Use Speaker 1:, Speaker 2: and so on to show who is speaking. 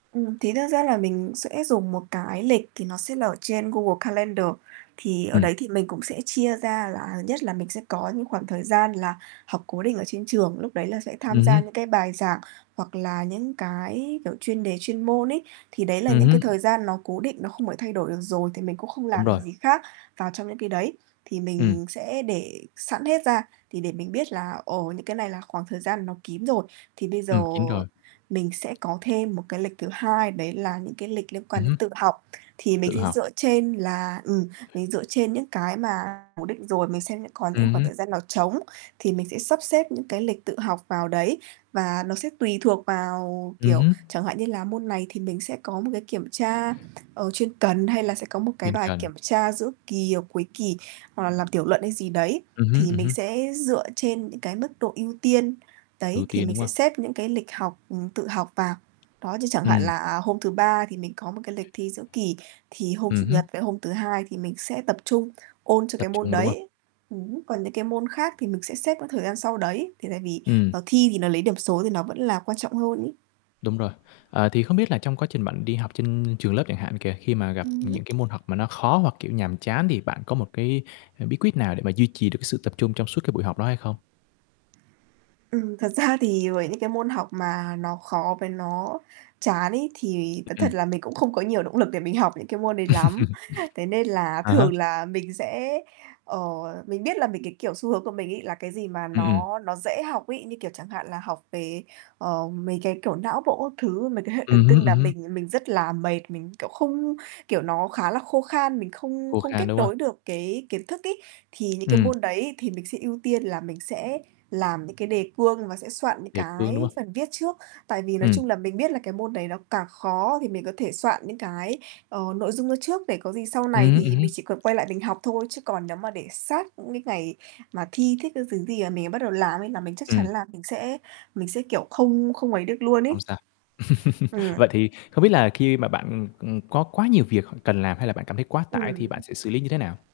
Speaker 1: Ừm, thí nữa ra là mình sẽ dùng một cái lịch thì nó sẽ là ở trên Google Calendar, thì ở
Speaker 2: Ừm.
Speaker 1: đấy thì mình cũng sẽ chia ra. Là nhất là mình sẽ có những khoảng thời gian là học cố định ở trên trường, lúc đấy là sẽ tham
Speaker 2: Ừm
Speaker 1: gia
Speaker 2: hứm.
Speaker 1: những cái bài giảng hoặc là những cái, kiểu, chuyên đề chuyên môn ấy. Thì đấy là
Speaker 2: Ừm
Speaker 1: những cái
Speaker 2: hứm.
Speaker 1: thời gian nó cố định, nó không phải thay đổi được rồi, thì mình cũng không
Speaker 2: Đúng
Speaker 1: làm
Speaker 2: rồi.
Speaker 1: được gì khác vào trong những cái đấy. Thì
Speaker 2: Ừm.
Speaker 1: mình sẽ để sẵn hết ra thì để mình biết là ồ, những cái này là khoảng thời gian nó kín rồi, thì bây giờ
Speaker 2: Ừm, kín rồi.
Speaker 1: mình sẽ có thêm một cái lịch thứ hai, đấy là những cái lịch liên
Speaker 2: Ừm
Speaker 1: quan đến
Speaker 2: hứm.
Speaker 1: tự học, thì mình
Speaker 2: Tự
Speaker 1: sẽ
Speaker 2: học.
Speaker 1: dựa trên là ừm, mình dựa trên những cái mà cố định rồi, mình xem những còn những
Speaker 2: Ừm
Speaker 1: khoảng
Speaker 2: hứm.
Speaker 1: thời gian nào trống thì mình sẽ sắp xếp những cái lịch tự học vào đấy và nó sẽ tùy thuộc vào,
Speaker 2: Ừm
Speaker 1: kiểu,
Speaker 2: hứm.
Speaker 1: chẳng hạn như là môn này thì mình sẽ có một cái kiểm tra, ờ, chuyên cần hay là sẽ có một cái
Speaker 2: Chuyên cần.
Speaker 1: kiểm tra giữa kỳ hoặc cuối kỳ, hoặc là làm tiểu luận hay gì đấy,
Speaker 2: Ừm hứm,
Speaker 1: thì
Speaker 2: ừm
Speaker 1: mình
Speaker 2: hứm.
Speaker 1: sẽ dựa trên những cái mức độ ưu tiên,
Speaker 2: Ưu
Speaker 1: đấy, thì
Speaker 2: tiên,
Speaker 1: mình
Speaker 2: đúng
Speaker 1: sẽ
Speaker 2: không?
Speaker 1: xếp những cái lịch học ừm, tự học vào. Đó, như chẳng hạn
Speaker 2: Ừm.
Speaker 1: là hôm thứ Ba thì mình có một cái lịch thi giữa kỳ, thì hôm
Speaker 2: Ừm
Speaker 1: Chủ
Speaker 2: hứm.
Speaker 1: nhật với hôm thứ Hai thì mình sẽ tập trung ôn cho
Speaker 2: Tập
Speaker 1: cái môn
Speaker 2: trung, đúng không?
Speaker 1: đấy, ừm, còn những cái môn khác thì mình sẽ xếp cái thời gian sau đấy, thì tại vì,
Speaker 2: Ừm.
Speaker 1: ờ, thi thì nó lấy điểm số thì nó vẫn là quan trọng hơn ấy.
Speaker 2: Đúng rồi. Ờ, thì không biết là trong quá trình bạn đi học trên trường lớp chẳng hạn kìa, khi mà gặp
Speaker 1: Ừm hứm.
Speaker 2: những cái môn học mà nó khó hoặc, kiểu, nhàm chán thì bạn có một cái bí quyết nào để mà duy trì được cái sự tập trung trong suốt cái buổi học đó hay không?
Speaker 1: Ừm, thật ra thì với những cái môn học mà nó khó với nó chán ấy, thì thú
Speaker 2: Ừm.
Speaker 1: thật là mình cũng không có nhiều động lực để mình học những cái môn đấy lắm, thế nên là
Speaker 2: À há.
Speaker 1: thường là mình sẽ, ờ mình biết là mình cái, kiểu, xu hướng của mình ấy là cái gì mà
Speaker 2: Ừm, ừm.
Speaker 1: nó nó dễ học ấy, như kiểu, chẳng hạn là học về, ờ, mấy cái, kiểu, não bộ các thứ, mấy cái hệ
Speaker 2: Ừm
Speaker 1: thần
Speaker 2: hứm,
Speaker 1: kinh
Speaker 2: ừm
Speaker 1: là
Speaker 2: hứm.
Speaker 1: mình mình rất là mệt, mình, kiểu, không kiểu, nó khá là khô khan, mình không
Speaker 2: Khô
Speaker 1: không
Speaker 2: khan,
Speaker 1: kết
Speaker 2: đúng không?
Speaker 1: nối được cái kiến thức ấy, thì những cái
Speaker 2: Ừm.
Speaker 1: môn đấy thì mình sẽ ưu tiên là mình sẽ làm những cái đề cương và sẽ soạn những
Speaker 2: Đề cương, đúng
Speaker 1: cái
Speaker 2: không?
Speaker 1: phần viết trước, tại vì nói
Speaker 2: Ừm.
Speaker 1: chung là mình biết là cái môn đấy nó càng khó thì mình có thể soạn những cái, ờ, nội dung vô trước để có gì sau
Speaker 2: Ừm
Speaker 1: này
Speaker 2: hứm, ừm
Speaker 1: thì
Speaker 2: hứm.
Speaker 1: mình chỉ cần quay lại mình học thôi, chứ còn nếu mà để sát những cái ngày mà thi thiết các thứ gì mà mình bắt đầu làm ấy là mình chắc chắn
Speaker 2: Ừm.
Speaker 1: là mình sẽ mình sẽ, kiểu, không không ấy được luôn
Speaker 2: Không
Speaker 1: ấy.
Speaker 2: sao.
Speaker 1: Ừm.
Speaker 2: Vậy thì không biết là khi mà bạn, ừm, ừm, có quá nhiều việc hoặc cần làm, hay là bạn cảm thấy quá tải thì bạn
Speaker 1: Ừm.
Speaker 2: sẽ xử lý như thế nào?